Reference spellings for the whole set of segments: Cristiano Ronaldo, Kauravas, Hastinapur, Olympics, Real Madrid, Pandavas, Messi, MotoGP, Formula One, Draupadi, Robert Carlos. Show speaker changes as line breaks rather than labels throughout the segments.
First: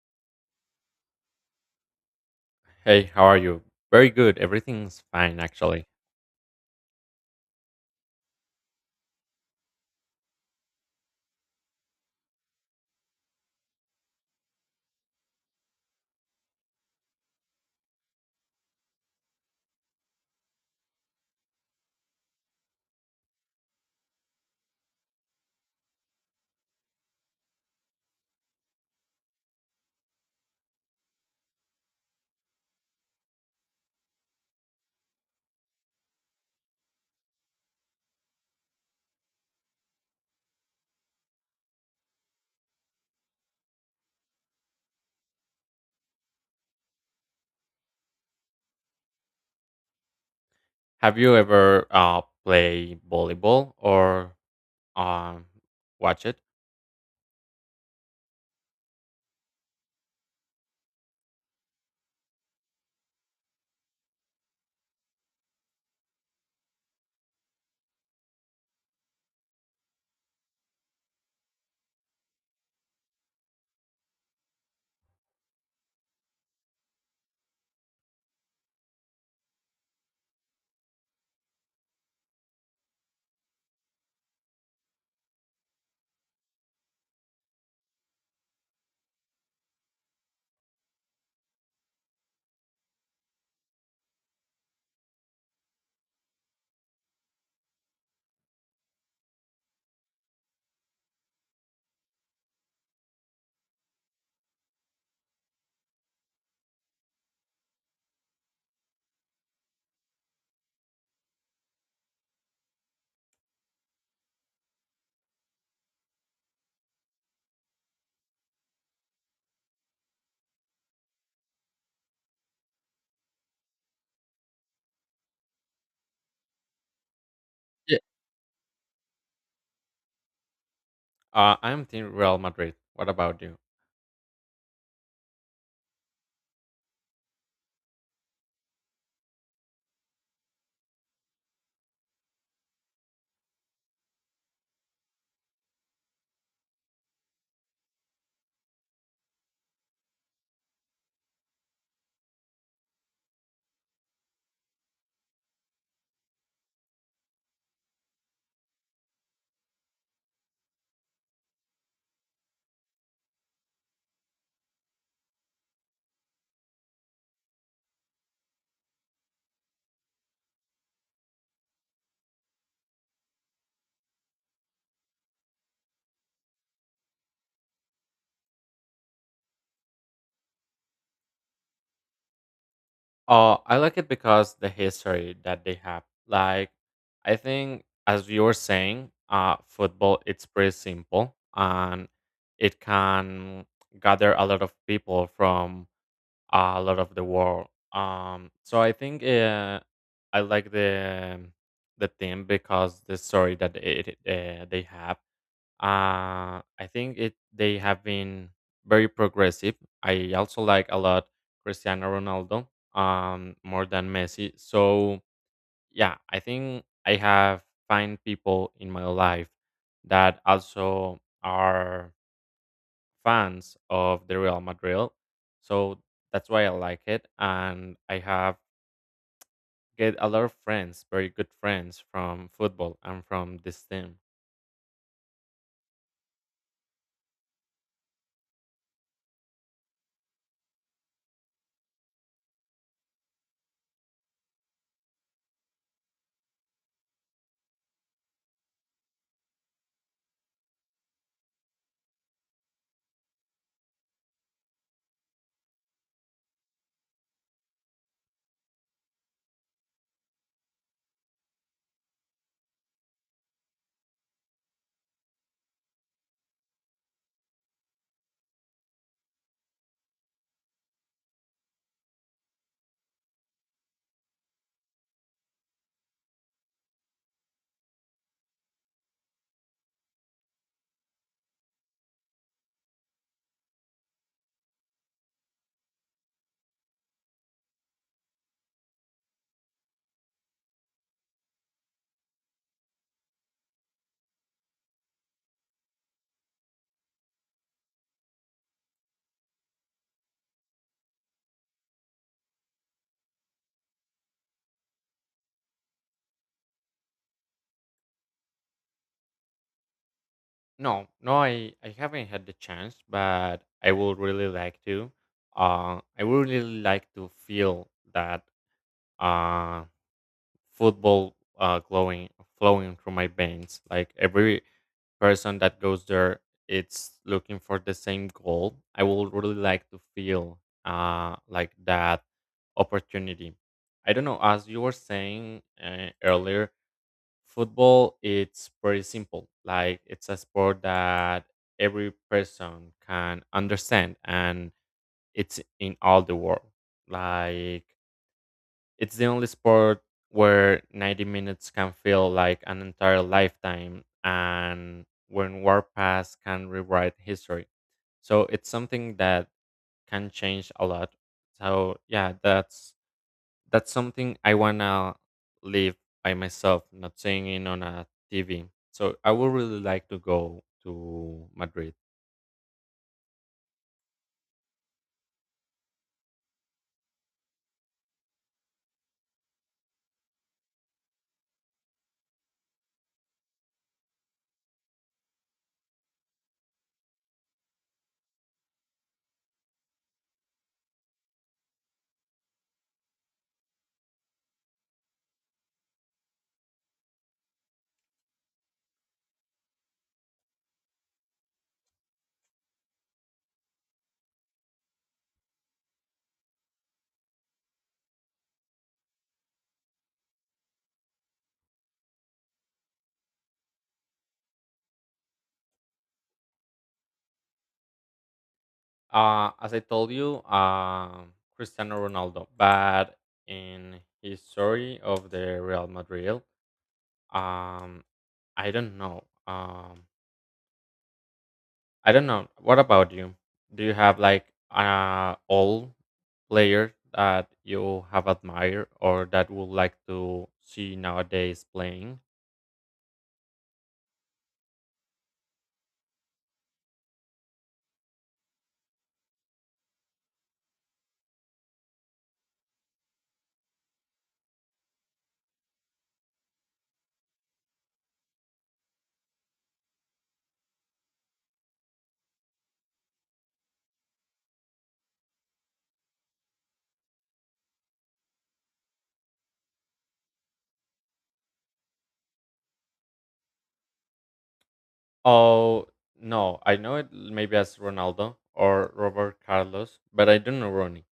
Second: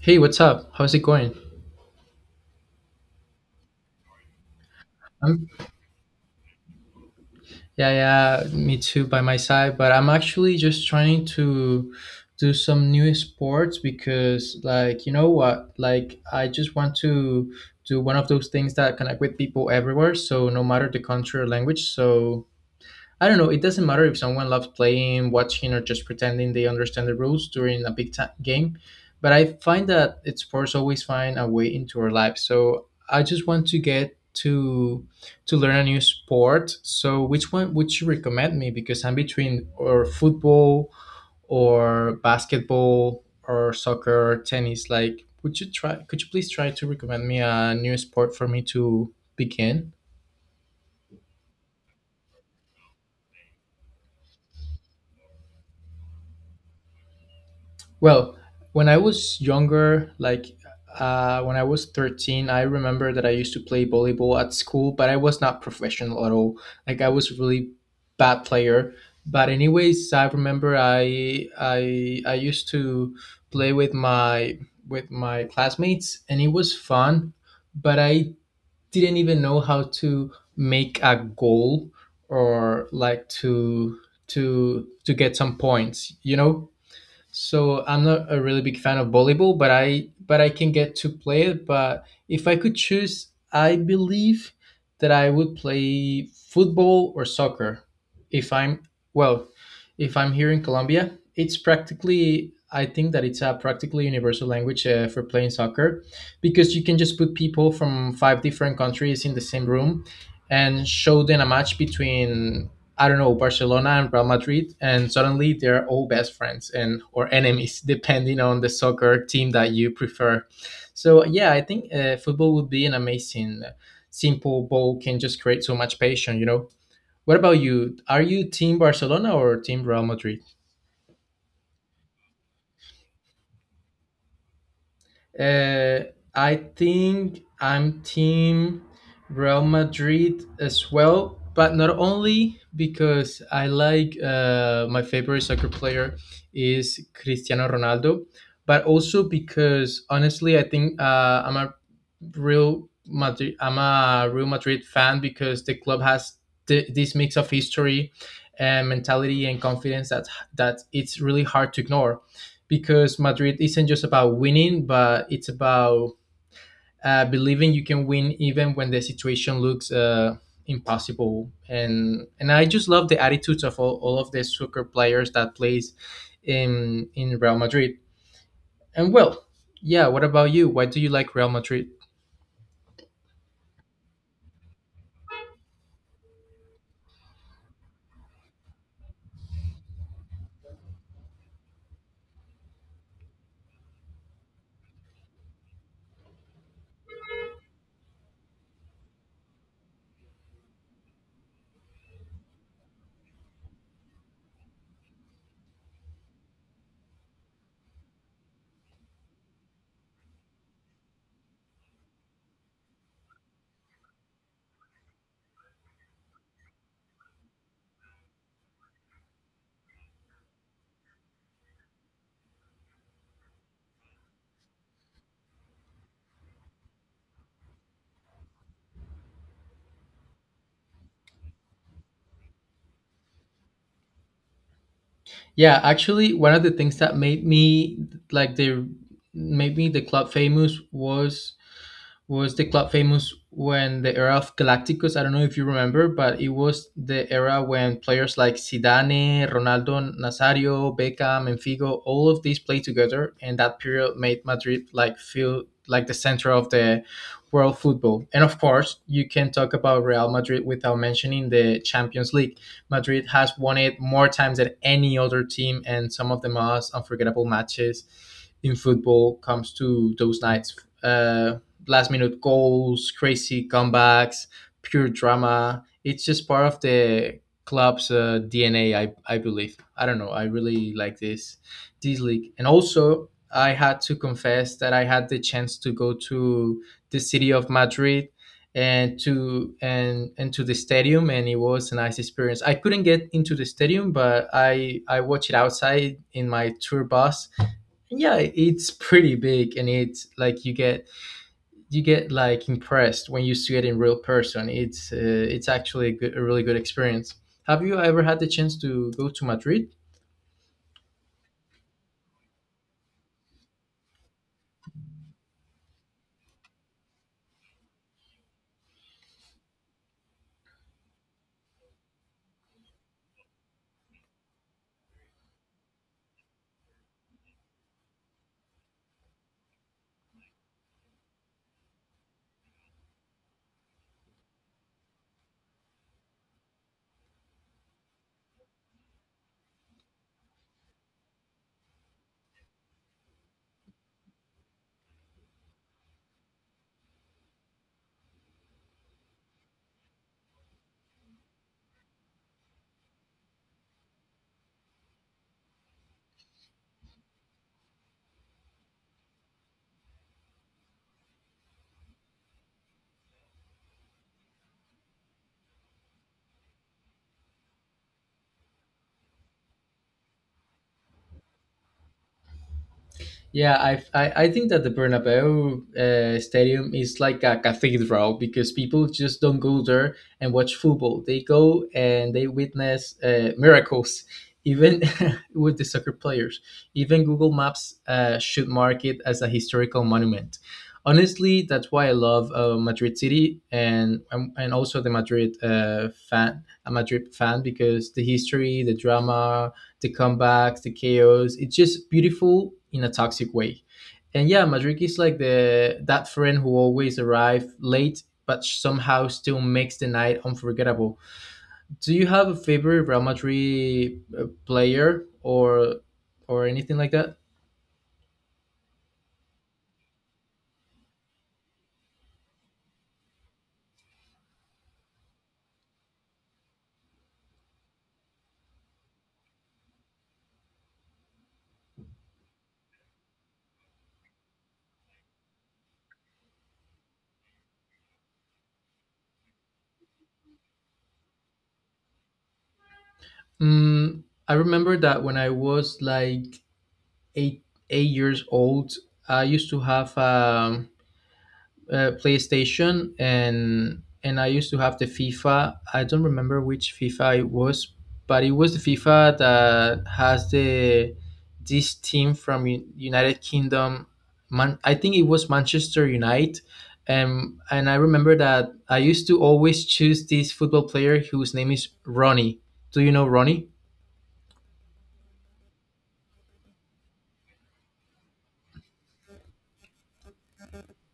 Hey, what's up? How's it going?
Hey, how are you? Very good. Everything's fine,
Um,
actually.
yeah, yeah, me too by my side, but I'm actually just trying to do some new sports because like, you know what? Like I just want to do one of those things that connect with people everywhere, so no matter the country or language. So I don't know. It doesn't matter if someone loves playing, watching, or just pretending they understand the rules during a game. But I find that it's sports always find a way into our lives. So I just want to get to to learn a new sport. So which one would you recommend me? Because I'm between or football or basketball or soccer or tennis. Like, would you try? Could you please try to recommend me a new sport for me to begin?
Have you ever play volleyball or um, watch it?
Well, when I was younger, like when I was 13, I remember that I used to play volleyball at school, but I was not professional at all. Like I was really bad player. But anyways, I remember I used to play with my classmates and it was fun, but I didn't even know how to make a goal or like to to get some points, you know? So I'm not a really big fan of volleyball, but I, but I can get to play it. But if I could choose, I believe that I would play football or soccer if I'm, well, if I'm here in Colombia, it's practically, I think that it's a practically universal language for playing soccer, because you can just put people from five different countries in the same room and show them a match between, I don't know, Barcelona and Real Madrid, and suddenly they're all best friends and or enemies, depending on the soccer team that you prefer. So yeah, I think football would be an amazing, simple ball can just create so much passion. You know, what about you?
Yeah.
Are you team Barcelona or team Real Madrid?
I'm Team Real Madrid. What about you?
Uh, I think I'm team Real Madrid as well, but not only because I like my favorite soccer player is Cristiano Ronaldo, but also because honestly, I think I'm a Real Madrid. I'm a Real Madrid fan because the club has this mix of history and mentality and confidence that that it's really hard to ignore, because Madrid isn't just about winning, but it's about, believing you can win even when the situation looks impossible. And I just love the attitudes of all of the soccer players that plays in Real Madrid. And well, yeah. What about you? Why do you like Real Madrid?
I like it because the history that they have. Like, I think, as you were saying, football, it's pretty simple and it can gather a lot of people from a lot of the world. So I think I like the theme because the story that they have. I think it they have been very progressive. I also like a lot Cristiano Ronaldo more than Messi. So yeah, I think I have find people in my life that also are fans of the Real Madrid. So that's why I like it. And I have get a lot of friends, very good friends from football and from this team.
Yeah, actually, one of the things that like the made me the club famous was the club famous when the era of Galacticos. I don't know if you remember, but it was the era when players like Zidane, Ronaldo, Nazario, Beckham, and Figo, all of these played together, and that period made Madrid like feel like the center of the world football. And of course, you can talk about Real Madrid without mentioning the Champions League. Madrid has won it more times than any other team, and some of the most unforgettable matches in football comes to those nights. Uh, last minute goals, crazy comebacks, pure drama. It's just part of the club's DNA, I believe. I don't know. I really like this league. And also, I had to confess that I had the chance to go to the city of Madrid and to the stadium, and it was a nice experience. I couldn't get into the stadium, but I watched it outside in my tour bus. And yeah, it's pretty big, and it's like you get, you get like impressed when you see it in real person. It's actually a, good, a really good experience. Have you ever had the chance to go to Madrid?
No, no, I haven't had the chance, but I would really like to. I would really like to feel that uh, football glowing, flowing through my veins. Like every person that goes there, it's looking for the same goal. I would really like to feel like that opportunity. I don't know. As you were saying earlier, football, it's pretty simple. Like it's a sport that every person can understand and it's in all the world. Like it's the only sport where 90 minutes can feel like an entire lifetime and when war past can rewrite history. So it's something that can change a lot. So yeah, that's something I wanna live by myself, not seeing it on a TV. So I would really like to go to Madrid.
Yeah, I think that the Bernabeu Stadium is like a cathedral because people just don't go there and watch football. They go and they witness miracles, even with the soccer players. Even Google Maps should mark it as a historical monument. Honestly, that's why I love Madrid City, and also the Madrid fan, a Madrid fan, because the history, the drama, the comebacks, the chaos. It's just beautiful in a toxic way. And yeah, Madrid is like the that friend who always arrives late but somehow still makes the night unforgettable. Do you have a favorite Real Madrid player or anything like that?
As I told you, Cristiano Ronaldo, but in his story of the Real Madrid. Um, I don't know. I don't know. What about you? Do you have like old player that you have admired or that would like to see nowadays playing?
Mm, I remember that when I was like eight eight years old, I used to have PlayStation and I used to have the FIFA. I don't remember which FIFA it was, but it was the FIFA that has the this team from United Kingdom. Man, I think it was Manchester United. And I remember that I used to always choose this football player whose name is Ronnie. Do you know Ronnie?
Oh, no, I know it maybe as Ronaldo or Robert Carlos, but I don't know Ronnie.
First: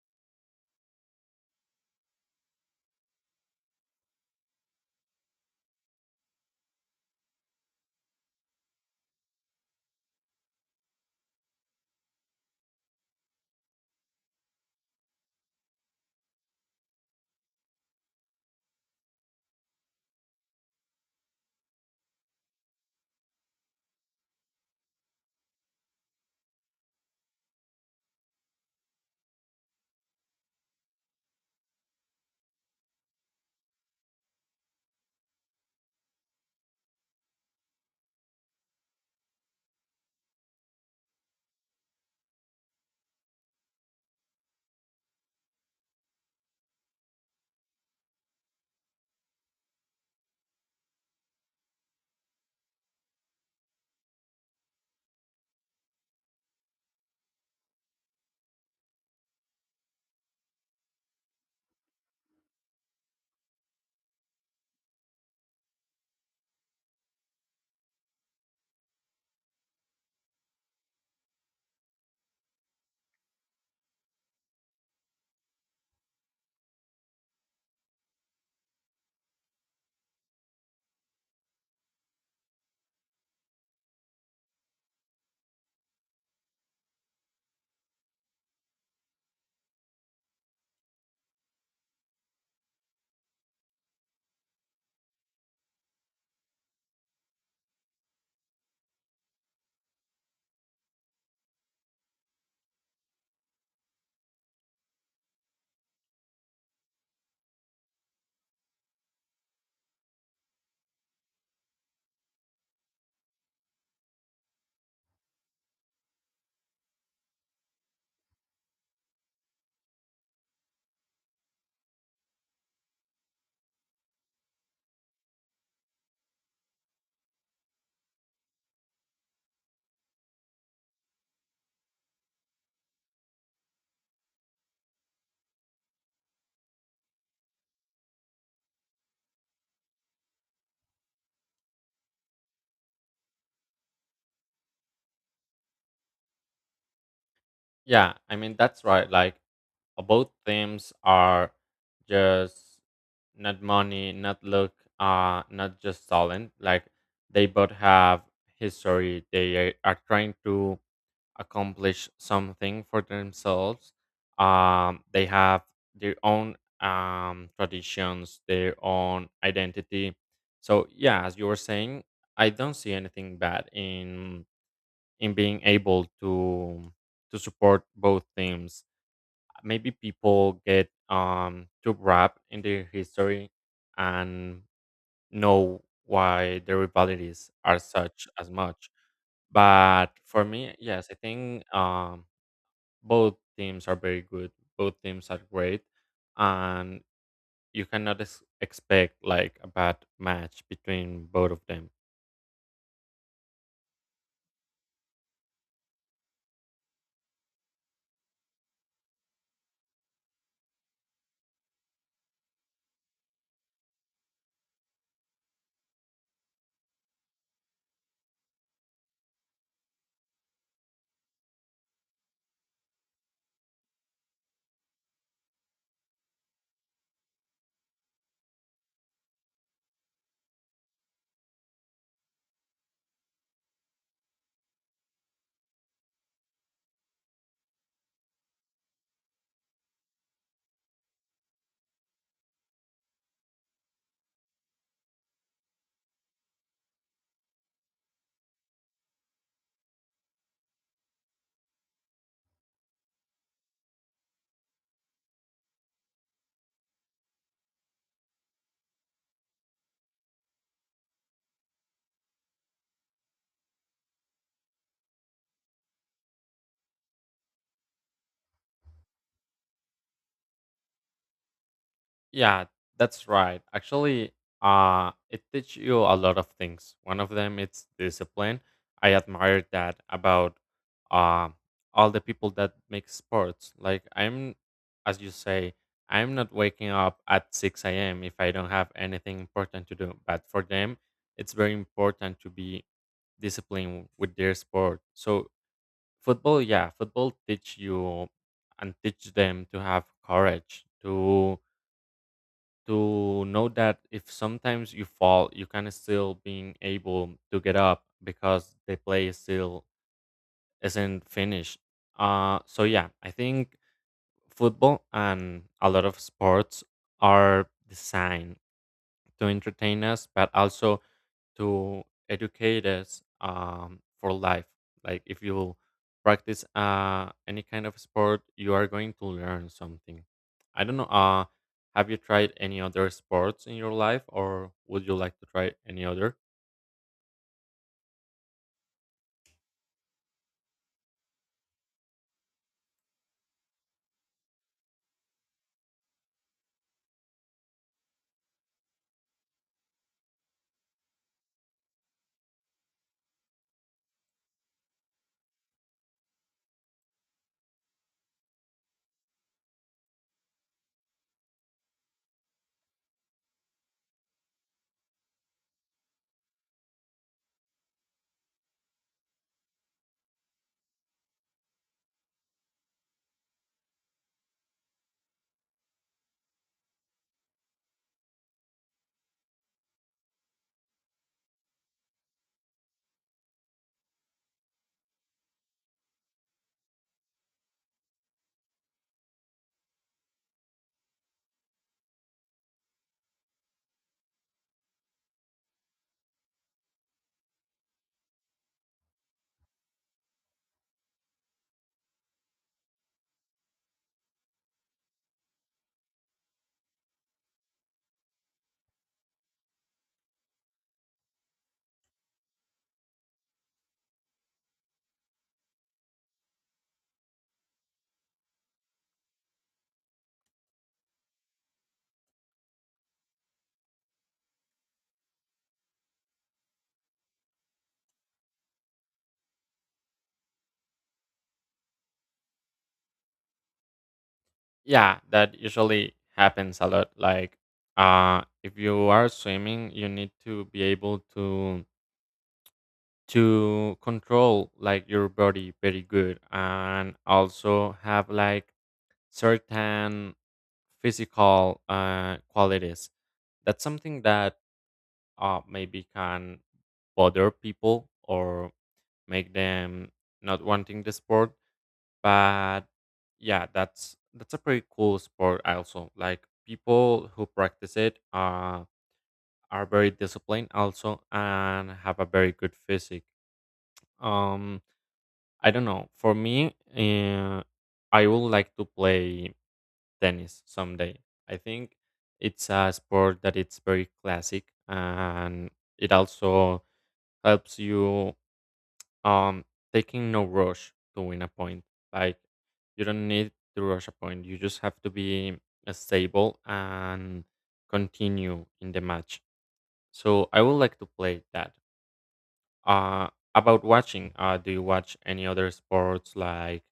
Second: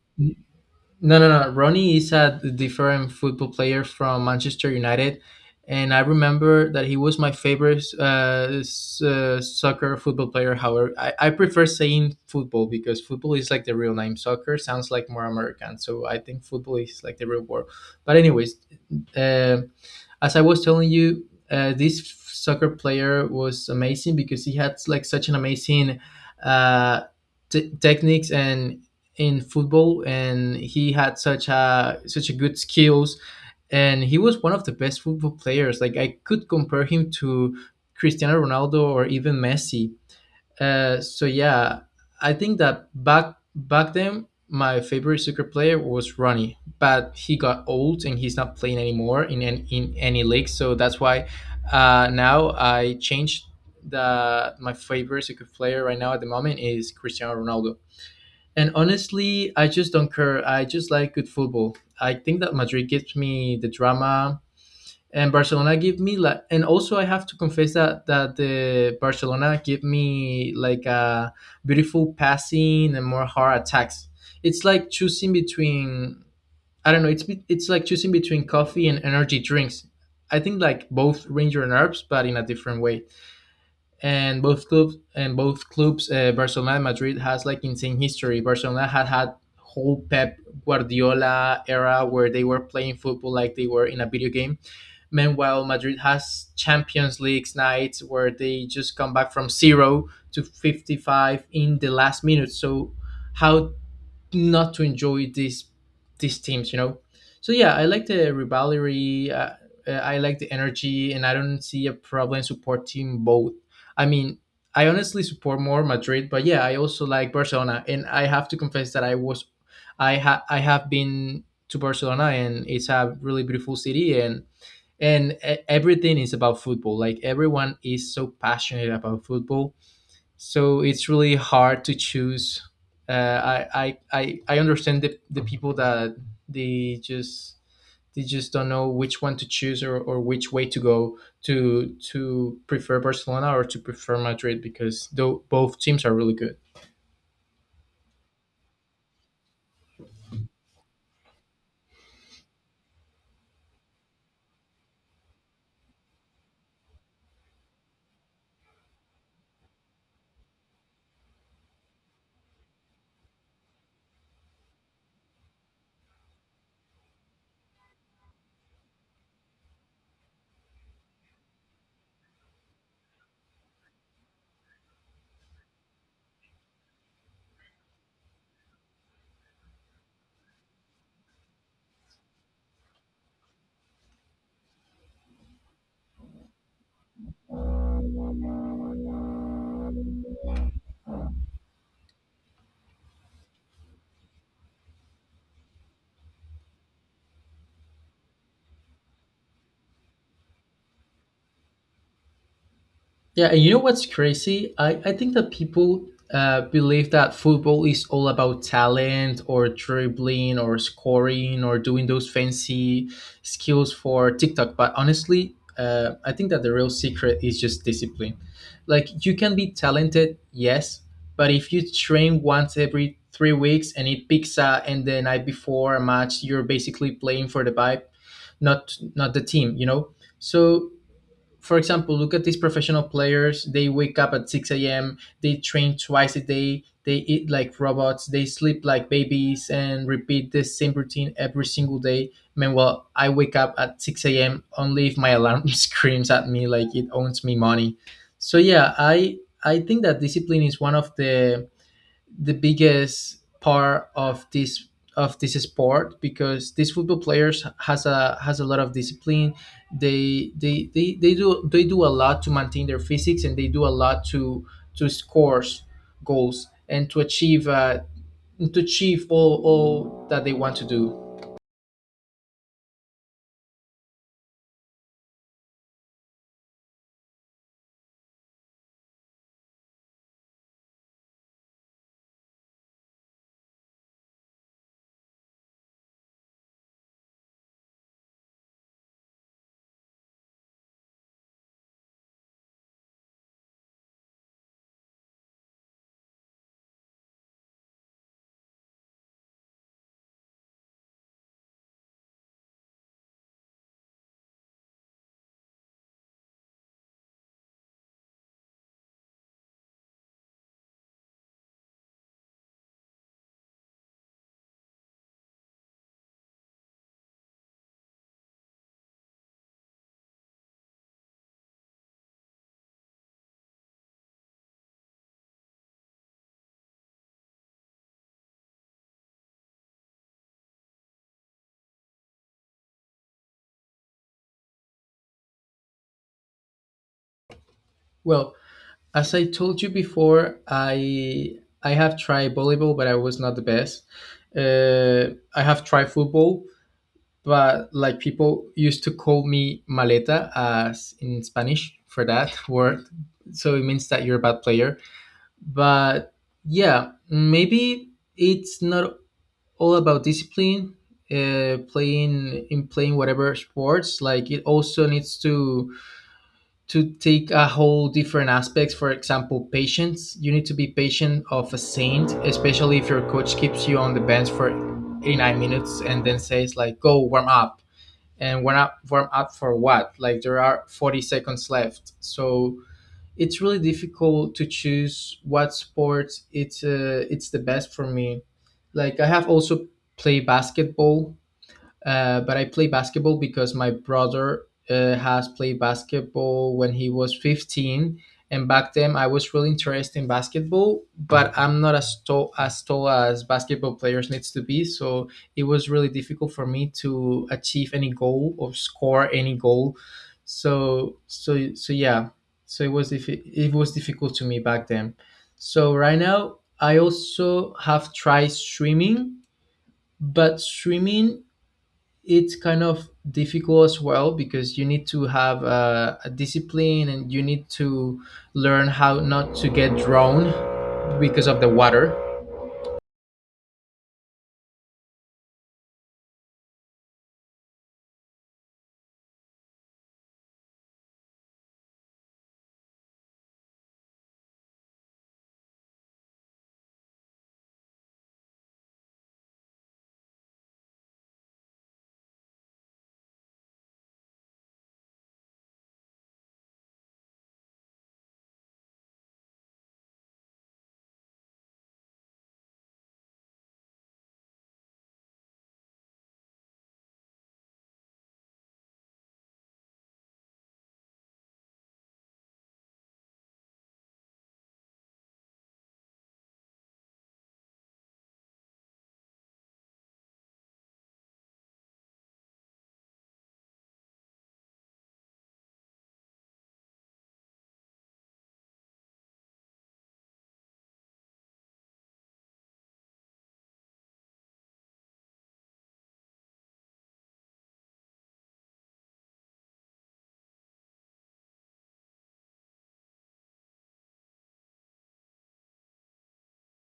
No, no, no. Ronnie is a different football player from Manchester United, and I remember that he was my favorite, soccer football player. However, I prefer saying football because football is like the real name. Soccer sounds like more American, so I think football is like the real word. But anyways, um as I was telling you, this soccer player was amazing because he had like such an amazing uh, techniques and in football, and he had such a such a good skills, and he was one of the best football players. Like I could compare him to Cristiano Ronaldo or even Messi. So yeah, I think that back then my favorite soccer player was Ronnie, but he got old and he's not playing anymore in in any league. So that's why now I changed the my favorite soccer player right now at the moment is Cristiano Ronaldo. And honestly, I just don't care. I just like good football. I think that Madrid gives me the drama and Barcelona give me like, and also I have to confess that that the Barcelona give me like a beautiful passing and more hard attacks. It's like choosing between, I don't know. It's like choosing between coffee and energy drinks. I think like both ranger and herbs, but in a different way. And both clubs, and both clubs Barcelona and Madrid has like insane history. Barcelona had whole Pep Guardiola era where they were playing football like they were in a video game. Meanwhile, Madrid has Champions League nights where they just come back from zero to 55 in the last minute. So how not to enjoy these teams, you know. So yeah, I like the rivalry. I like the energy, and I don't see a problem supporting both. I mean, I honestly support more Madrid, but yeah, I also like Barcelona, and I have to confess that I was, I ha- I have been to Barcelona, and it's a really beautiful city, and everything is about football. Like everyone is so passionate about football, so it's really hard to choose. I understand the people that they just, they just don't know which one to choose, or which way to go to prefer Barcelona or to prefer Madrid, because though both teams are really good.
Yeah, I mean that's right. Like, both themes are just not money, not look, not just talent. Like they both have history. They are trying to accomplish something for themselves. They have their own traditions, their own identity. So yeah, as you were saying, I don't see anything bad in being able to support both teams. Maybe people get too wrapped in the history and know why the rivalities are such as much. But for me, yes, I think both teams are very good. Both teams are great, and you cannot expect like a bad match between both of them.
Yeah, and you know what's crazy? I think that people believe that football is all about talent or dribbling or scoring or doing those fancy skills for TikTok. But honestly, I think that the real secret is just discipline. Like, you can be talented, yes, but if you train once every three weeks and it picks up and the night before a match, you're basically playing for the vibe, not the team, you know? So for example, look at these professional players. They wake up at 6 a.m., they train twice a day, they eat like robots, they sleep like babies, and repeat the same routine every single day. Meanwhile, I wake up at 6 a.m. only if my alarm screams at me like it owns me money. So, yeah, I think that discipline is one of the biggest part of this sport, because these football players has a lot of discipline. They they they, they do they do a lot to maintain their physics, and they do a lot to score goals, and to achieve all that they want to do.
Yeah, that's right. Actually, it teaches you a lot of things. One of them it's discipline. I admire that about uh, all the people that make sports. Like as you say, I'm not waking up at 6 a.m. if I don't have anything important to do. But for them, it's very important to be disciplined with their sport. So football, yeah, football teach you and teach them to have courage to know that if sometimes you fall, you can still being able to get up because the play is still isn't finished. So yeah, I think football and a lot of sports are designed to entertain us, but also to educate us for life. Like if you practice any kind of sport, you are going to learn something. I don't know. Have you tried any other sports in your life, or would you like to try any other?
Well, as I told you before, I have tried volleyball, but I was not the best. uh, I have tried football, but like people used to call me maleta, as in Spanish for that word. So it means that you're a bad player. But yeah, maybe it's not all about discipline. Playing whatever sports, like it also needs to take a whole different aspects. For example, patience. You need to be patient of a saint, especially if your coach keeps you on the bench for 89 minutes and then says like, go warm up. And warm up, warm up for what? Like there are 40 seconds left. So it's really difficult to choose what sport it's the best for me. Like I have also played basketball, but I play basketball because my brother has played basketball when he was 15, and back then I was really interested in basketball. But I'm not as tall as tall as basketball players needs to be, so it was really difficult for me to achieve any goal or score any goal. So yeah, so it was it was difficult to me back then. So right now I also have tried swimming, but swimming, it's kind of difficult as well, because you need to have a discipline and you need to learn how not to get drowned because of the water.
Yeah, that usually happens a lot. Like if you are swimming, you need to be able to control like your body very good and also have like certain physical qualities. That's something that maybe can bother people or make them not wanting the sport. But yeah, that's a pretty cool sport. Also, like people who practice it are very disciplined also and have a very good physique. Um, I don't know. For me, I would like to play tennis someday. I think it's a sport that it's very classic and it also helps you um taking no rush to win a point. Like you don't need to rush a point. You just have to be stable and continue in the match. So I would like to play that. Uh about watching, do you watch any other sports like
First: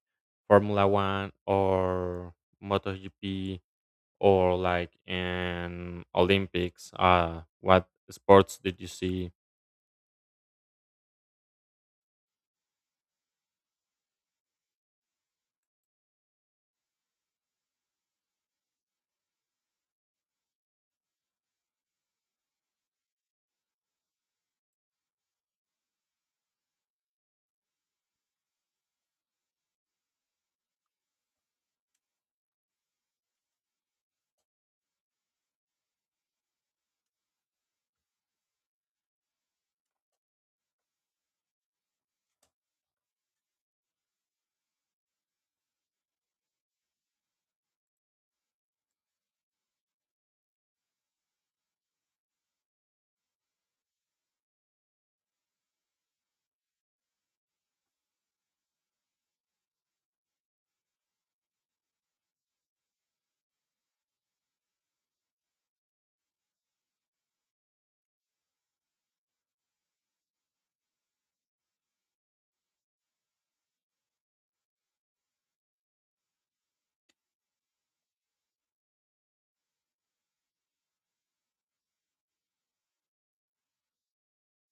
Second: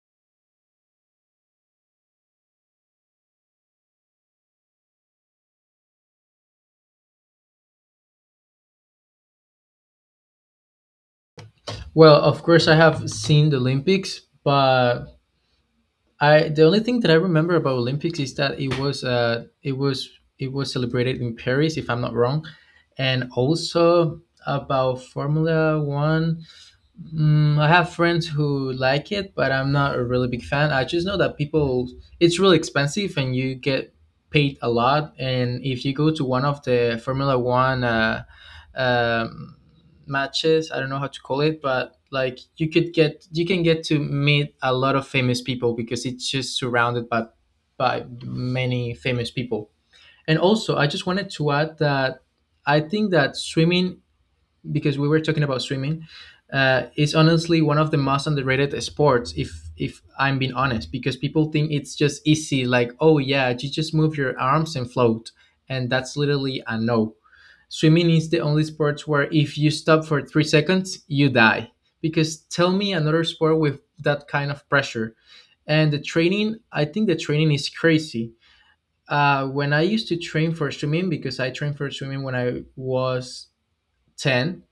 Formula One or MotoGP or like in Olympics? What sports did you see?
Well, of course, I have seen the Olympics, but I the only thing that I remember about Olympics is that it was it was celebrated in Paris, if I'm not wrong. And also about Formula One. Mm, I have friends who like it, but I'm not a really big fan. I just know that people, it's really expensive and you get paid a lot. And if you go to one of the Formula One um, matches, I don't know how to call it, but like you could you can get to meet a lot of famous people, because it's just surrounded by many famous people. And also, I just wanted to add that I think that swimming, because we were talking about swimming, it's honestly one of the most underrated sports. If I'm being honest, because people think it's just easy, like, oh yeah, you just move your arms and float. And that's literally a no. Swimming is the only sport where if you stop for 3 seconds you die, because tell me another sport with that kind of pressure. And the training, I think the training is crazy. When I used to train for swimming, because I trained for swimming when I was 10,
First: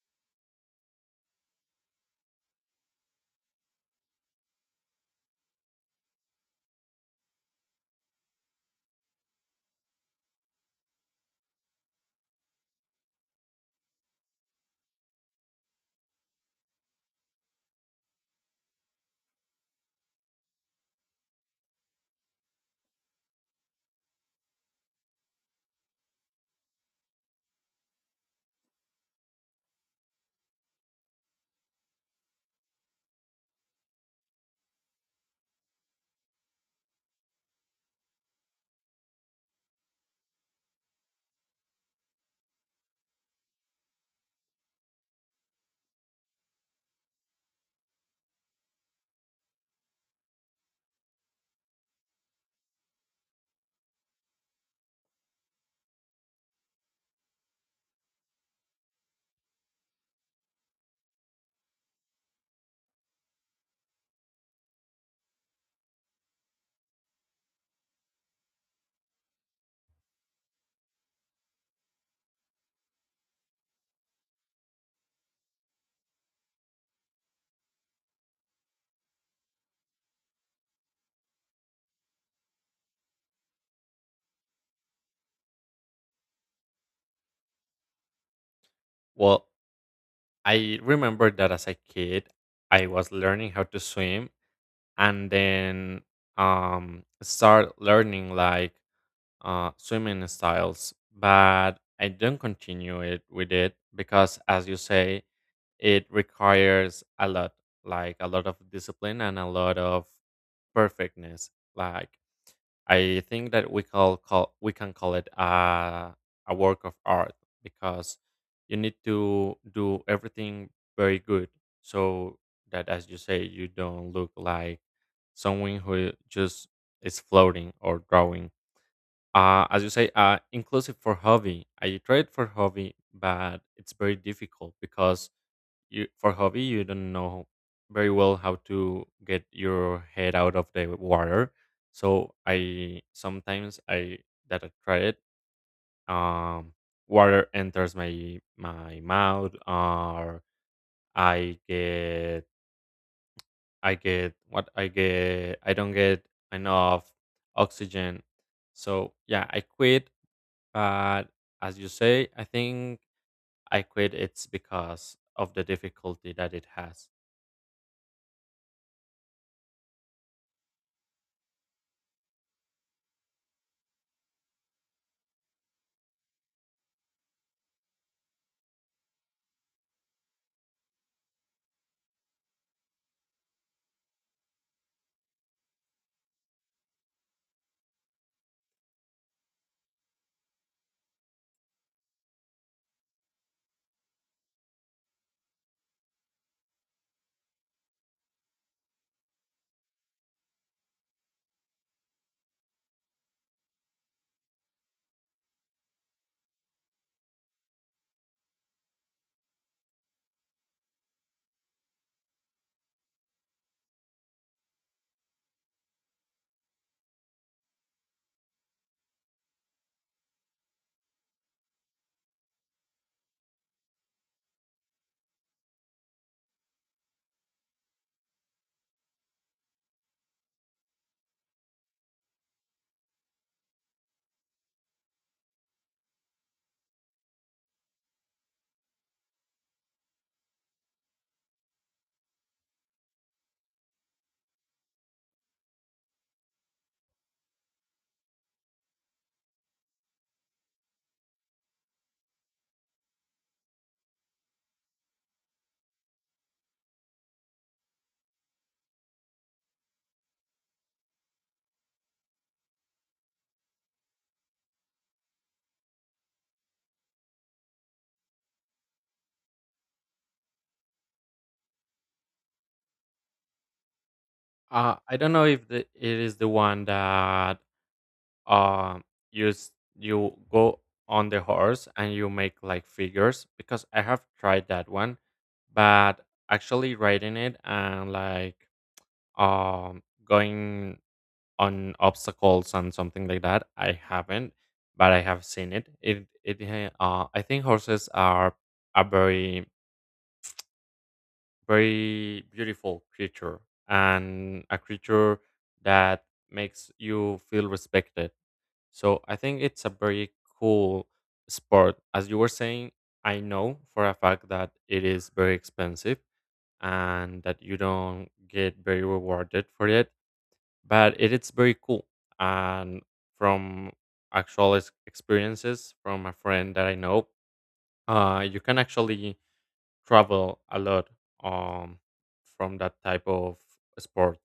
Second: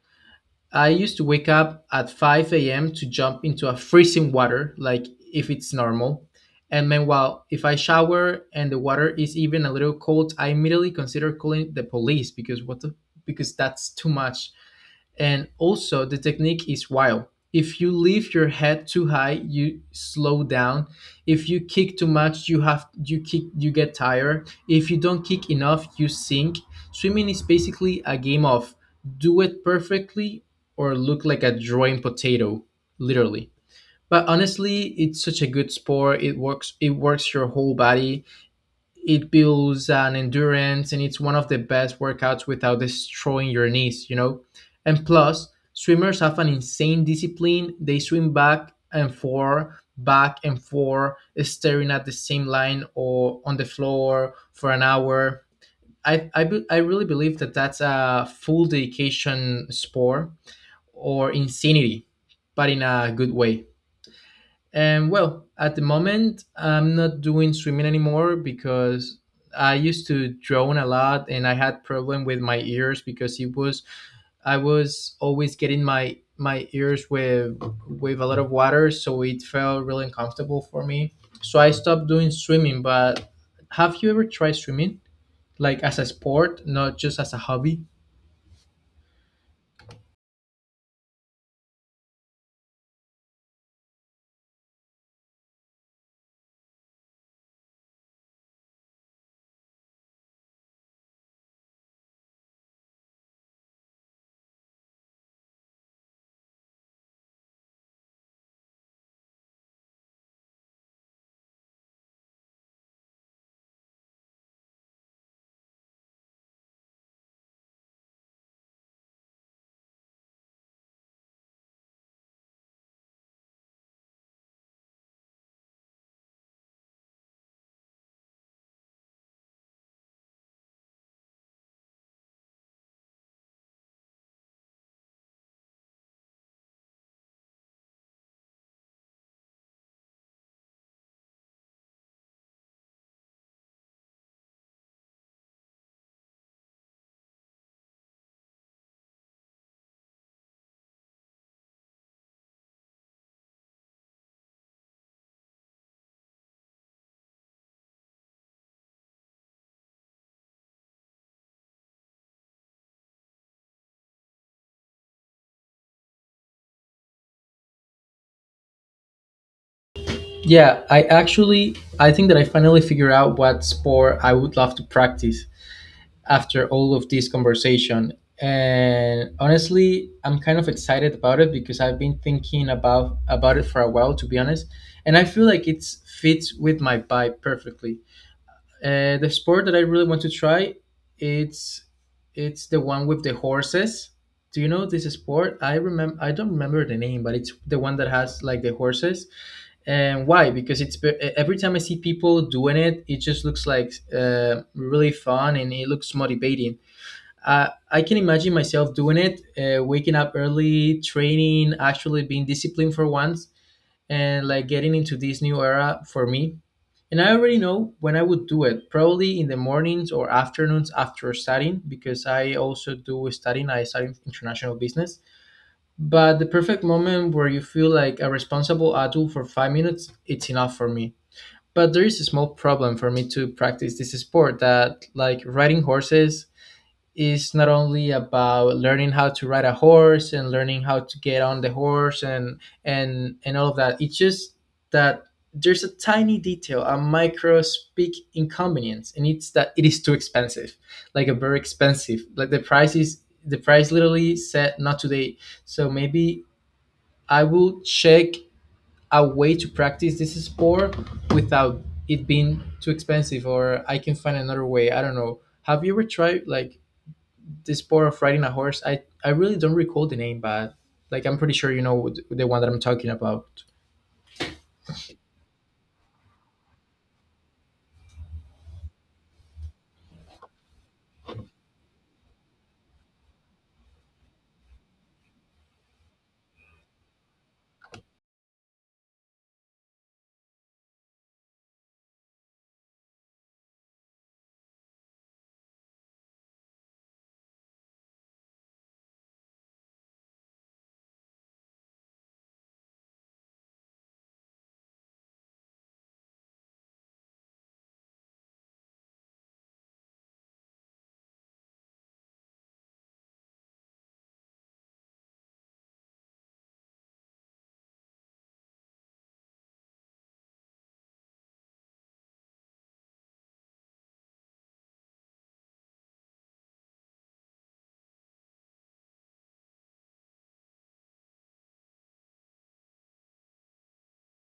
I used to wake up at 5 a.m. to jump into a freezing water, like if it's normal. And meanwhile, if I shower and the water is even a little cold, I immediately consider calling the police, because what the, because that's too much. And also, the technique is wild. If you lift your head too high, you slow down. If you kick too much, you kick you get tired. If you don't kick enough, you sink. Swimming is basically a game of do it perfectly or look like a drawing potato, literally. But honestly, it's such a good sport. It works. It works your whole body. It builds an endurance, and it's one of the best workouts without destroying your knees, you know. And plus, swimmers have an insane discipline. They swim back and forth, staring at the same line or on the floor for an hour. I really believe that that's a full dedication sport or insanity, but in a good way. And well, at the moment, I'm not doing swimming anymore, because I used to drown a lot, and I had problem with my ears, because it was I was always getting my ears with a lot of water, so it felt really uncomfortable for me. So I stopped doing swimming. But have you ever tried swimming, like as a sport, not just as a hobby?
Well, I remember that as a kid, I was learning how to swim and then start learning like swimming styles, but I don't continue it with it because, as you say, it requires a lot, like a lot of discipline and a lot of perfectness. Like I think that we can call it a work of art because you need to do everything very good so that as you say you don't look like someone who just is floating or drawing. As you say, inclusive for hobby. I tried for hobby, but it's very difficult because you for hobby, you don't know very well how to get your head out of the water. So I sometimes I, that I try it, um water enters my mouth, or i get I get what I get, I don't get enough oxygen. So yeah, I quit. But as you say, I think I quit, it's because of the difficulty that it has.
Yeah, I actually I think that I finally figure out what sport I would love to practice after all of this conversation. And honestly, I'm kind of excited about it, because I've been thinking about it for a while, to be honest. And I feel like it fits with my vibe perfectly. The sport that I really want to try, it's it's the one with the horses. Do you know this sport? I don't remember the name, but it's the one that has like the horses. And why? Because it's every time I see people doing it, it just looks like really fun, and it looks motivating. I can imagine myself doing it, waking up early, training, actually being disciplined for once, and like getting into this new era for me. And I already know when I would do it, probably in the mornings or afternoons after studying, because I also do studying. I study international business. But the perfect moment where you feel like a responsible adult for five minutes, it's enough for me. But there is a small problem for me to practice this sport, that like riding horses is not only about learning how to ride a horse and learning how to get on the horse, and all of that. It's just that there's a tiny detail, a micro speak inconvenience, and it's that it is too expensive, like a very expensive. Like the price is the price literally said not today. So maybe I will check a way to practice this sport without it being too expensive, or I can find another way. I don't know. Have you ever tried like the sport of riding a horse? I really don't recall the name, but like I'm pretty sure you know the one that I'm talking about.
I don't know if it is the one that um you you go on the horse and you make like figures, because I have tried that one, but actually riding it and like um going on obstacles and something like that I haven't, but I have seen it. I think horses are a very very beautiful creature and a creature that makes you feel respected. So I think it's a very cool sport. As you were saying, I know for a fact that it is very expensive and that you don't get very rewarded for it, but it is very cool. And from actual experiences from a friend that I know, you can actually travel a lot um from that type of sport.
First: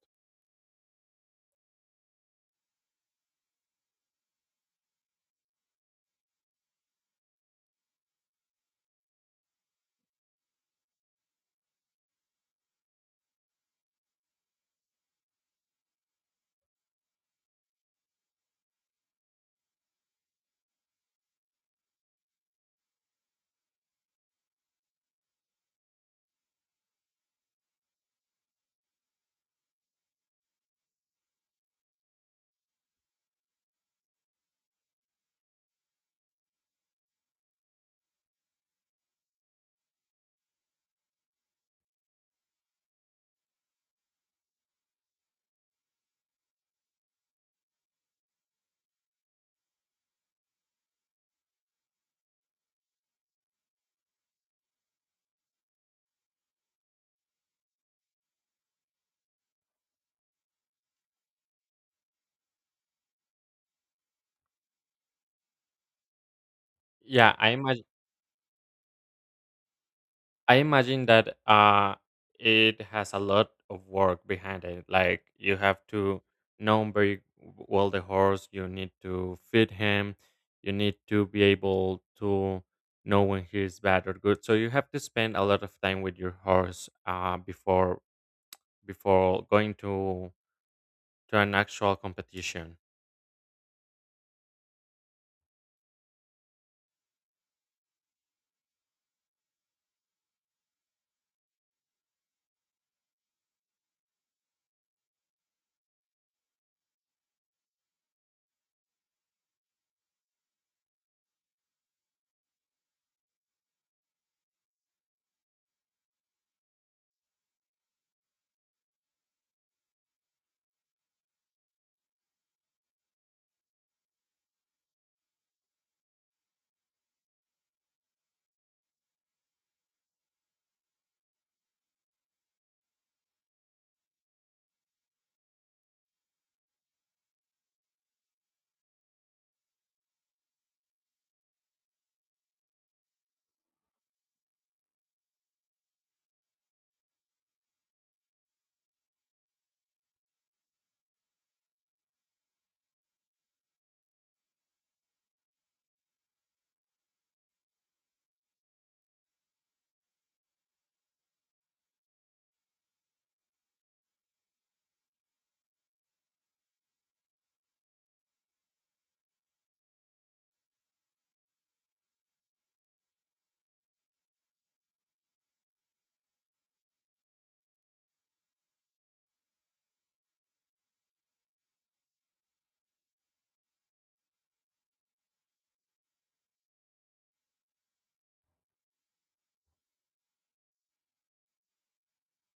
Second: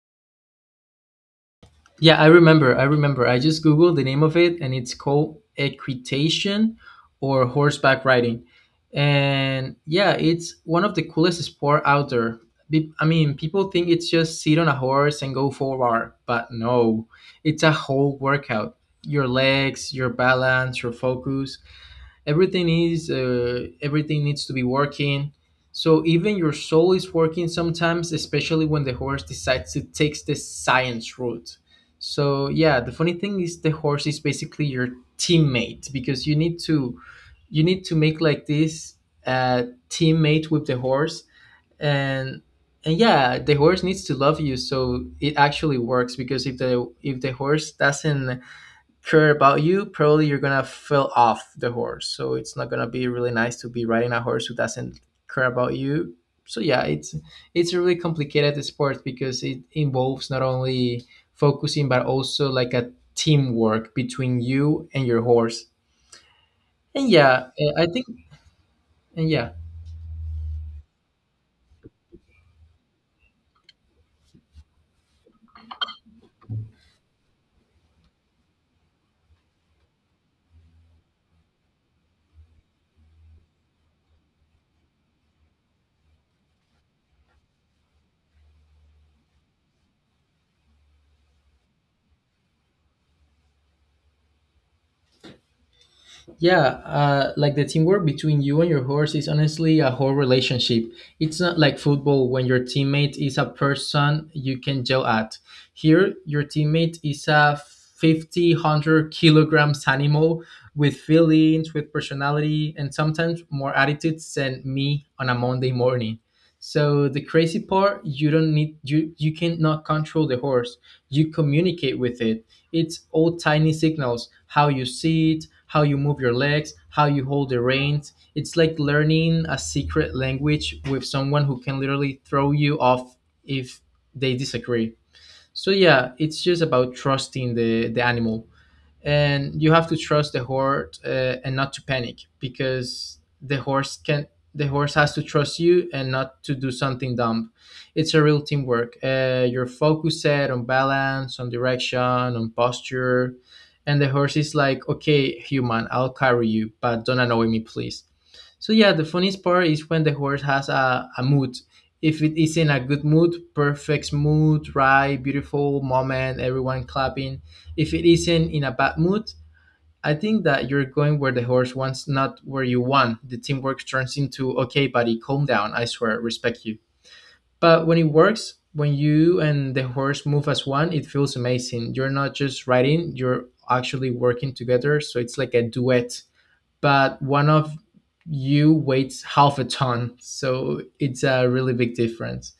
Yeah, I remember. I remember. I just googled the name of it, and it's called equitation or horseback riding. And yeah, it's one of the coolest sport out there. I mean, people think it's just sit on a horse and go for a ride, but no, it's a whole workout. Your legs, your balance, your focus, everything is everything needs to be working. So even your soul is working sometimes, especially when the horse decides to take the science route. So yeah, the funny thing is the horse is basically your teammate, because you need to make like this uh, teammate with the horse. And and yeah, the horse needs to love you, so it actually works. Because if the horse doesn't care about you, probably you're gonna fell off the horse. So it's not gonna be really nice to be riding a horse who doesn't care about you. So yeah, it's a really complicated sport, because it involves not only focusing but also like a teamwork between you and your horse. And
Yeah,
yeah,
i
eh,
imagine
I think and yeah.
i imagine that it has a lot of work behind it. Like you have to know very well the horse, you need to feed him, you need to be able to know when he's bad or good, so you have to spend a lot of time with your horse before going to an actual competition.
Yeah, like the teamwork between you and your horse is honestly a whole relationship. It's not like football when your teammate is a person you can yell at. Here, your teammate is a 50, 100 kilograms animal, with feelings, with personality, and sometimes more attitudes than me on a Monday morning. So the crazy part, you don't need you cannot control the horse. You communicate with it. It's all tiny signals, how you sit, how you move your legs, how you hold the reins. It's like learning a secret language with someone who can literally throw you off if they disagree. So yeah, it's just about trusting the animal. And you have to trust the horse, and not to panic, because the horse has to trust you and not to do something dumb. It's a real teamwork. You're focused on balance, on direction, on posture. And the horse is like, okay human, I'll carry you but don't annoy me please. So yeah, the funniest part is when the horse has a mood. If it is in a good mood, perfect mood, right, beautiful moment, everyone clapping. If it isn't in a bad mood, I think that you're going where the horse wants, not where you want. The teamwork turns into, okay buddy, calm down, I swear, respect you. But when it works, when you and the horse move as one, it feels amazing. You're not just riding, you're actually working together. So it's like a duet, but one of you weighs half a ton. So it's a really big difference.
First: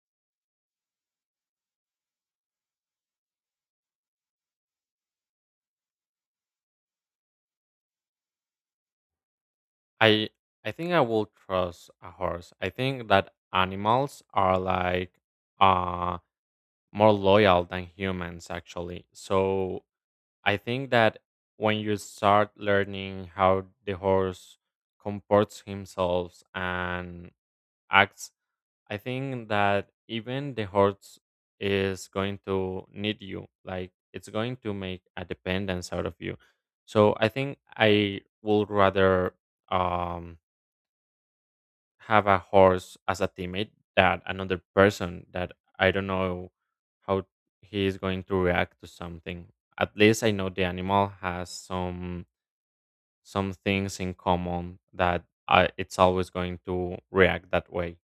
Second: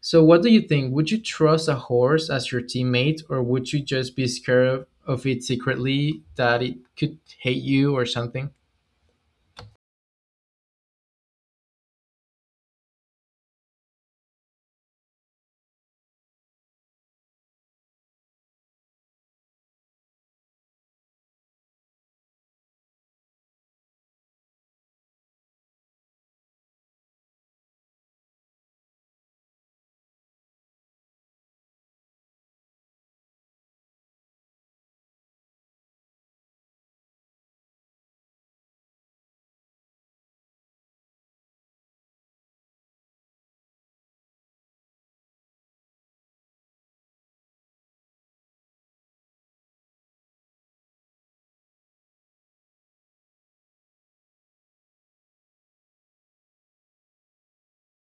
So what do you think? Would you trust a horse as your teammate, or would you just be scared of it secretly that it could hate you or something?
I I think I will trust a horse. I think that animals are like uh more loyal than humans actually. So I think that when you start learning how the horse comports himself and acts, I think that even the horse is going to need you. Like it's going to make a dependence out of you. So I think I would rather um have a horse as a teammate that another person that I don't know how he is going to react to something. At least I know the animal has some things in common that I, it's always going to react that way.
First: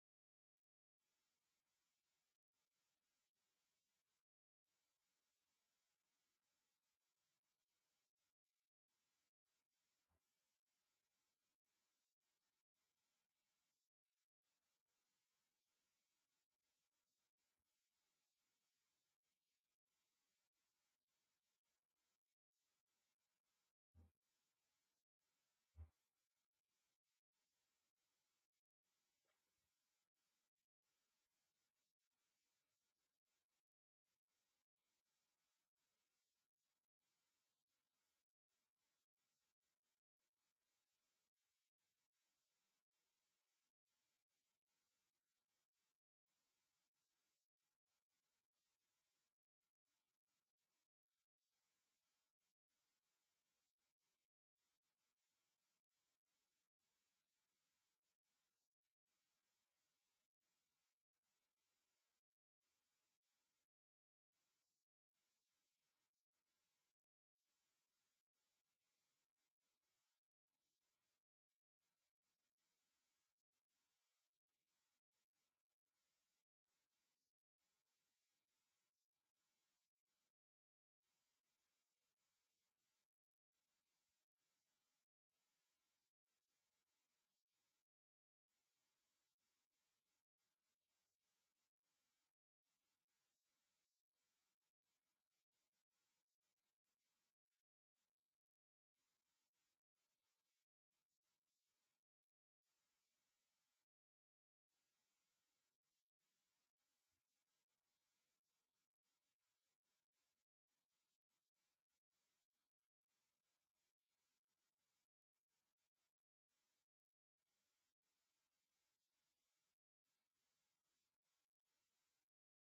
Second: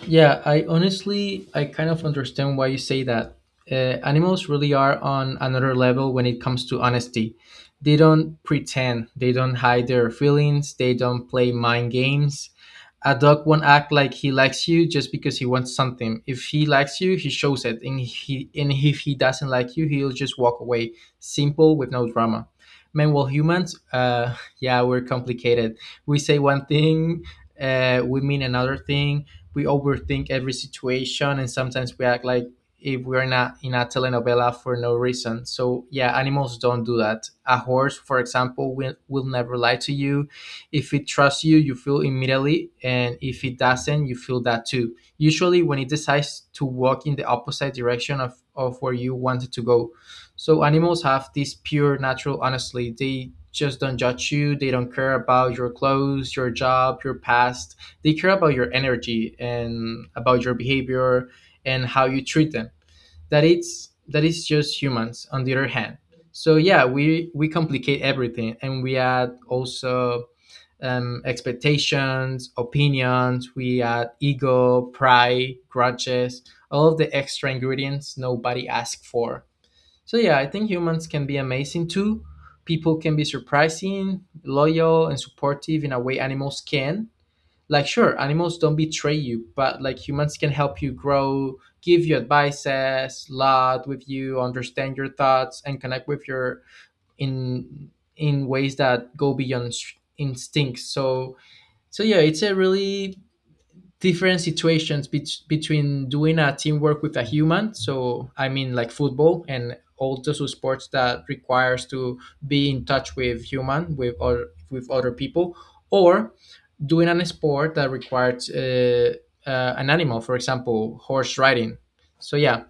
Yeah, I honestly, I kind of understand why you say that. Animals really are on another level when it comes to honesty. They don't pretend, they don't hide their feelings, they don't play mind games. A dog won't act like he likes you just because he wants something. If he likes you, he shows it, and if he doesn't like you, he'll just walk away. Simple with no drama. Meanwhile, humans, yeah, we're complicated. We say one thing, we mean another thing. We overthink every situation, and sometimes we act like if we're not in a telenovela for no reason. So yeah, animals don't do that. A horse, for example, will never lie to you. If it trusts you, you feel immediately, and if it doesn't, you feel that too. Usually, when it decides to walk in the opposite direction of where you wanted to go. So animals have this pure, natural honesty. They just don't judge you. They don't care about your clothes, your job, your past. They care about your energy and about your behavior and how you treat them. That is just humans on the other hand. So yeah, we complicate everything, and we add also expectations, opinions, we add ego, pride, grudges, all of the extra ingredients nobody asked for. So yeah, I think humans can be amazing too. People can be surprising, loyal, and supportive in a way animals can. Like, sure, animals don't betray you, but like, humans can help you grow, give you advices, laugh with you, understand your thoughts, and connect with your, in in ways that go beyond instincts, so so yeah, it's a really different situations between doing a teamwork with a human, so I mean, like football and all those sports that requires to be in touch with human, with or with other people, or doing an sport that requires an animal, for example, horse riding. So yeah,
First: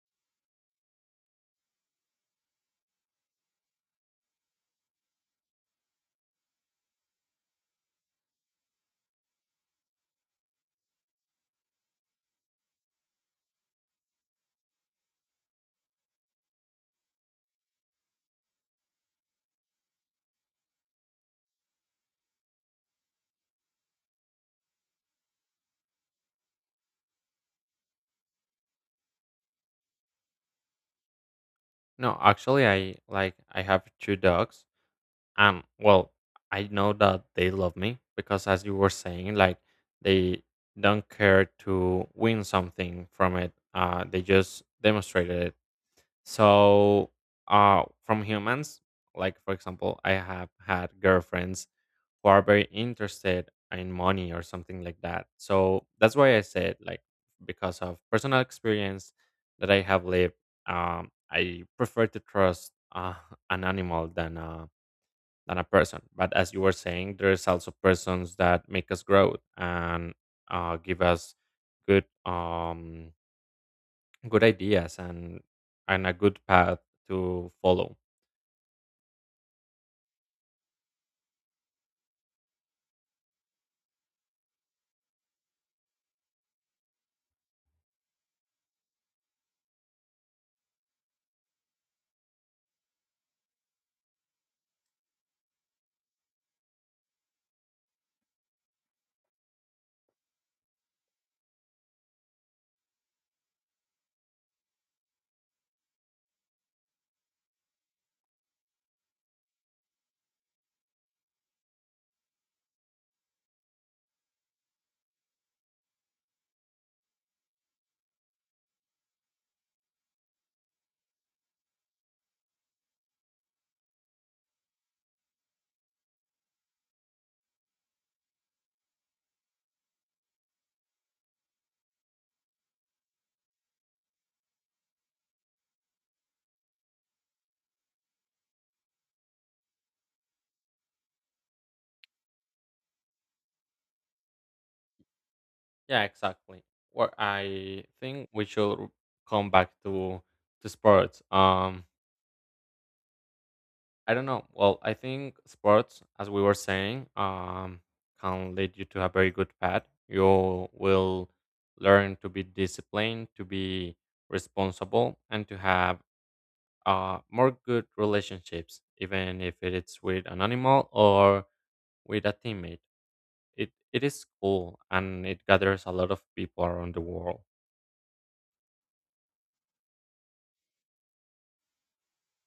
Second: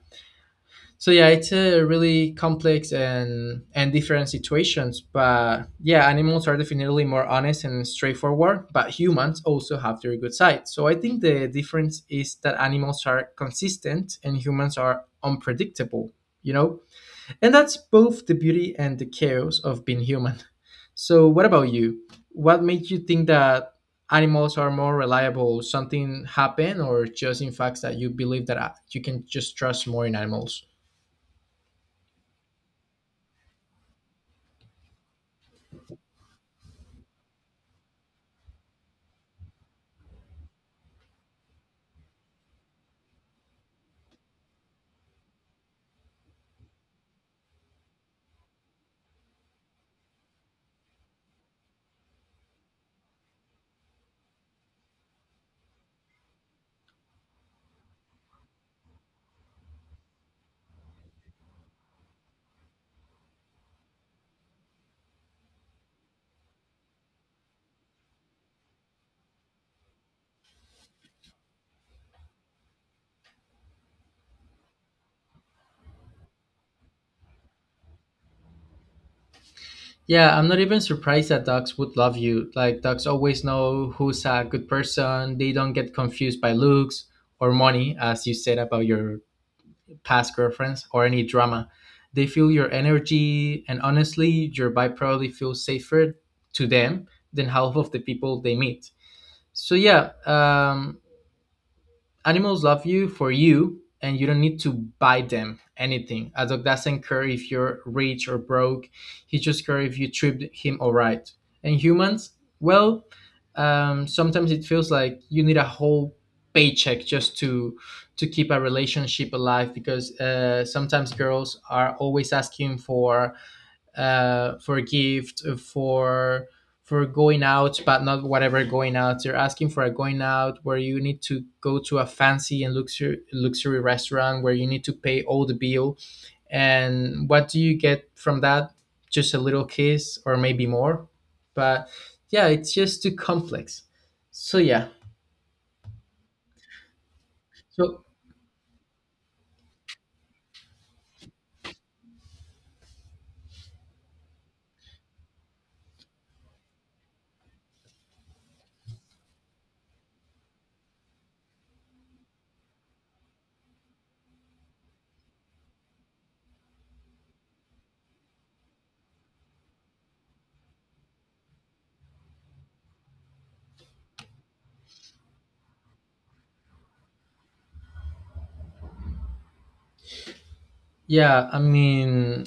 so yeah, it's a really complex and different situations. But yeah, animals are definitely more honest and straightforward, but humans also have their good side. So I think the difference is that animals are consistent and humans are unpredictable, you know? And that's both the beauty and the chaos of being human. So what about you? What made you think that animals are more reliable? Something happened, or just in fact that you believe that you can just trust more in animals?
No, actually I have two dogs, and well, I know that they love me because, as you were saying, like, they don't care to win something from it. They just demonstrated it. So, from humans, like for example, I have had girlfriends who are very interested in money or something like that. So that's why I said, like, because of personal experience that I have lived, I prefer to trust an animal than a person. But as you were saying, there's also persons that make us grow and give us good. Um, good ideas and a good path to follow.
Yeah, I'm not even surprised that dogs would love you. Like, dogs always know who's a good person. They don't get confused by looks or money, as you said about your past girlfriends or any drama. They feel your energy, and honestly, your vibe probably feels safer to them than half of the people they meet. So, yeah, animals love you for you, and you don't need to buy them anything. A dog doesn't care if you're rich or broke, he just cares if you treat him all right. And humans, well, sometimes it feels like you need a whole paycheck just to keep a relationship alive, because sometimes girls are always asking for a gift, for going out, but not whatever going out. You're asking for a going out where you need to go to a fancy and luxury restaurant where you need to pay all the bill. And what do you get from that? Just a little kiss, or maybe more. But yeah, it's just too complex. So yeah.
Yeah, exactly. What I
So
think, we should come back to sports. I don't know. Well, I think sports, as we were saying, can lead you to a very good path. You will learn to be disciplined, to be responsible, and to have more good relationships, even if it's with an animal or with a teammate. It is cool and it gathers a lot of people around the world.
yeah, I mean,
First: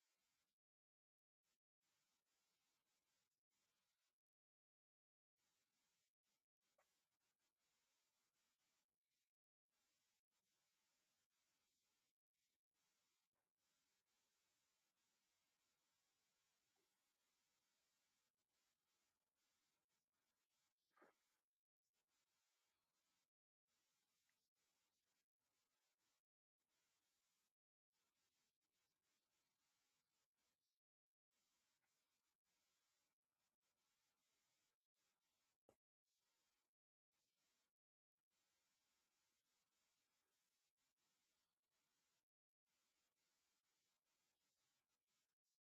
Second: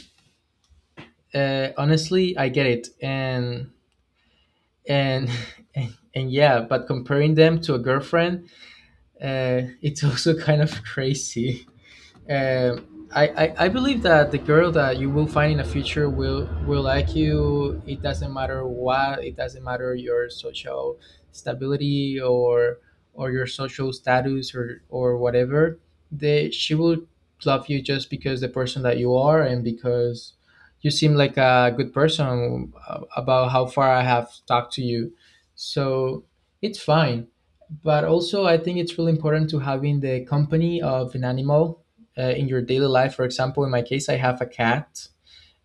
honestly, I get it. And and and yeah, but comparing them to a girlfriend, it's also kind of crazy. I believe that the girl that you will find in the future will like you. It doesn't matter what. It doesn't matter your social stability or your social status, or whatever. They she will love you just because the person that you are, and because you seem like a good person, about how far I have talked to you. So it's fine, but also I think it's really important to having the company of an animal in your daily life. For example, in my case, I have a cat,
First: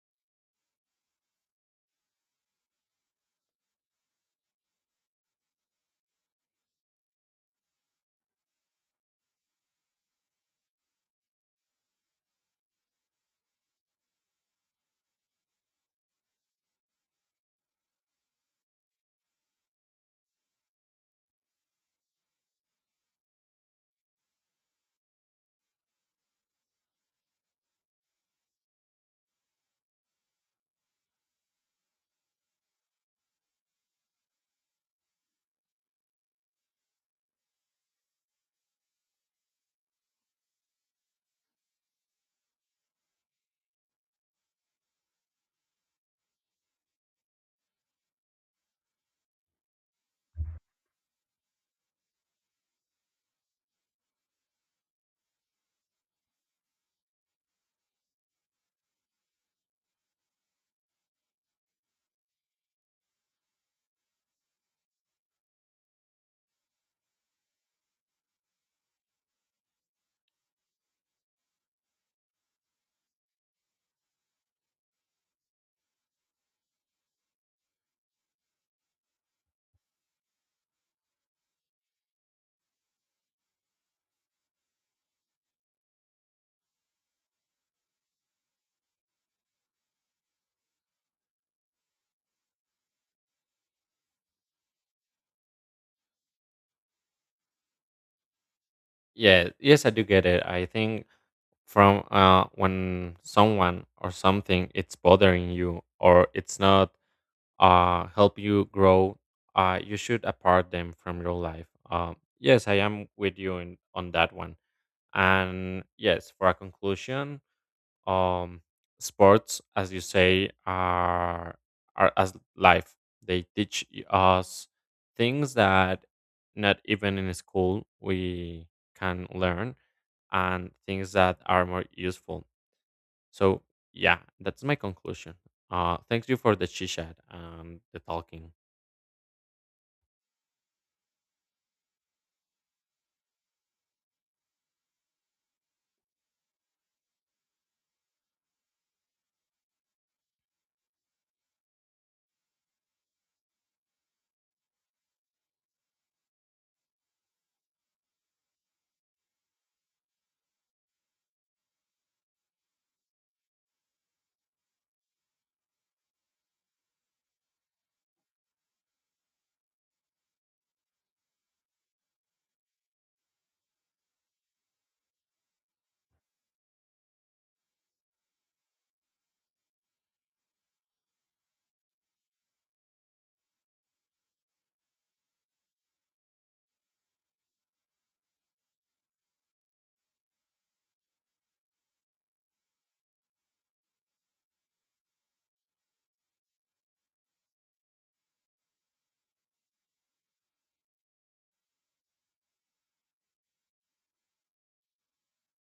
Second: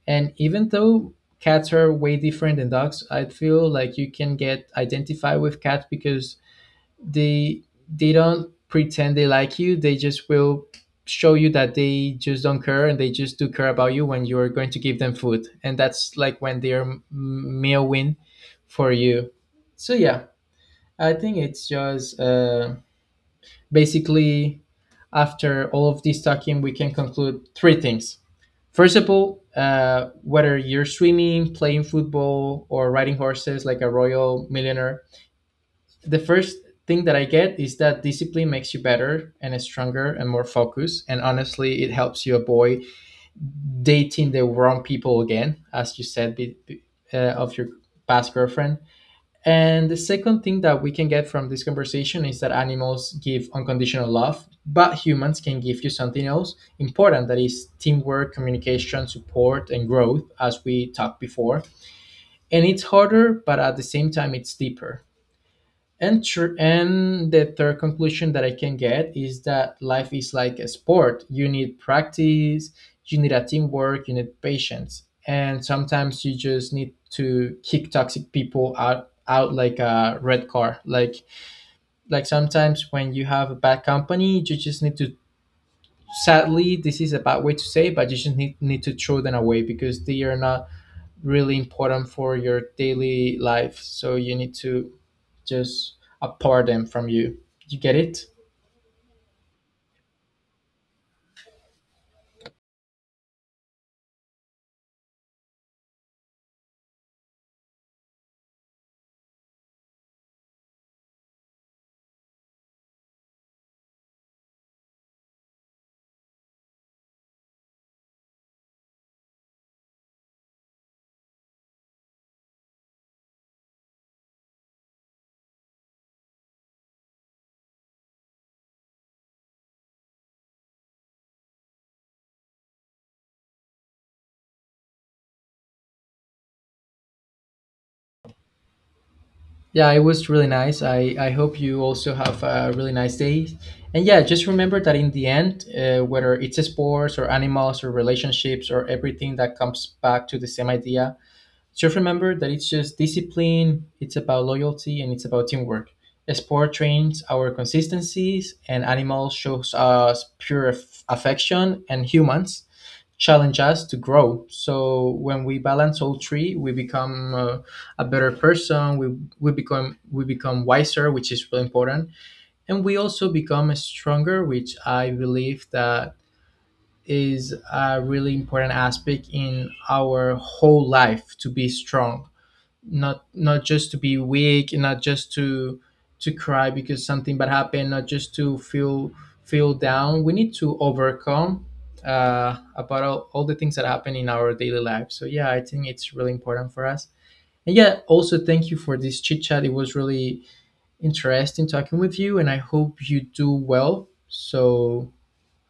and even though cats are way different than dogs, I feel like you can get identified with cats because they they don't pretend they like you. They just will show you that they just don't care, and they just do care about you when you're going to give them food, and that's like when they're meal win for you. So yeah, I think it's just basically, after all of this talking, we can conclude three things. First of all, whether you're swimming, playing football, or riding horses like a royal millionaire, the first thing that I get is that discipline makes you better and stronger and more focused. And honestly, it helps you avoid dating the wrong people again, as you said, of your past girlfriend. And the second thing that we can get from this conversation is that animals give unconditional love, but humans can give you something else important, that is teamwork, communication, support, and growth, as we talked before. And it's harder, but at the same time, it's deeper and the third conclusion that I can get is that life is like a sport. You need practice, you need a teamwork, you need patience, and sometimes you just need to kick toxic people out like a red car, like sometimes when you have a bad company you just need to, sadly this is a bad way to say, but you just need to throw them away because they are not really important for your daily life. So you need to just apart them from you. You get it?
Yeah, yes, I do get it. I think from when someone or something it's bothering you or it's not help you grow, you should apart them from your life. Yes, I am with you in, on that one. And yes, for a conclusion, um, sports, as you say, are as life. They teach us things that not even in school we can learn, and things that are more useful. So yeah, that's my conclusion. Thank you for the chit chat and the talking.
Yeah, it was really nice. I hope you also have a really nice day. And yeah, just remember that in the end, whether it's sports or animals or relationships, or everything that comes back to the same idea, just remember that it's just discipline, it's about loyalty, and it's about teamwork. Sport trains our consistencies, and animals shows us pure affection, and humans challenge us to grow. So when we balance all three, we become a better person. We become we become wiser, which is really important, and we also become stronger, which I believe that is a really important aspect in our whole life, to be strong, not just to be weak, not just to cry because something bad happened, not just to feel down. We need to overcome about all the things that happen in our daily life. So yeah, I think it's really important for us. And yeah, also thank you for this chit chat, it was really interesting talking with you, and I hope you do well. So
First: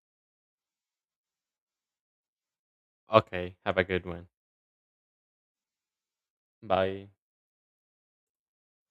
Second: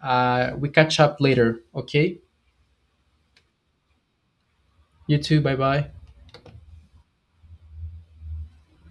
we catch up later, okay?
Okay, have a good one.
You too, bye bye.
Bye.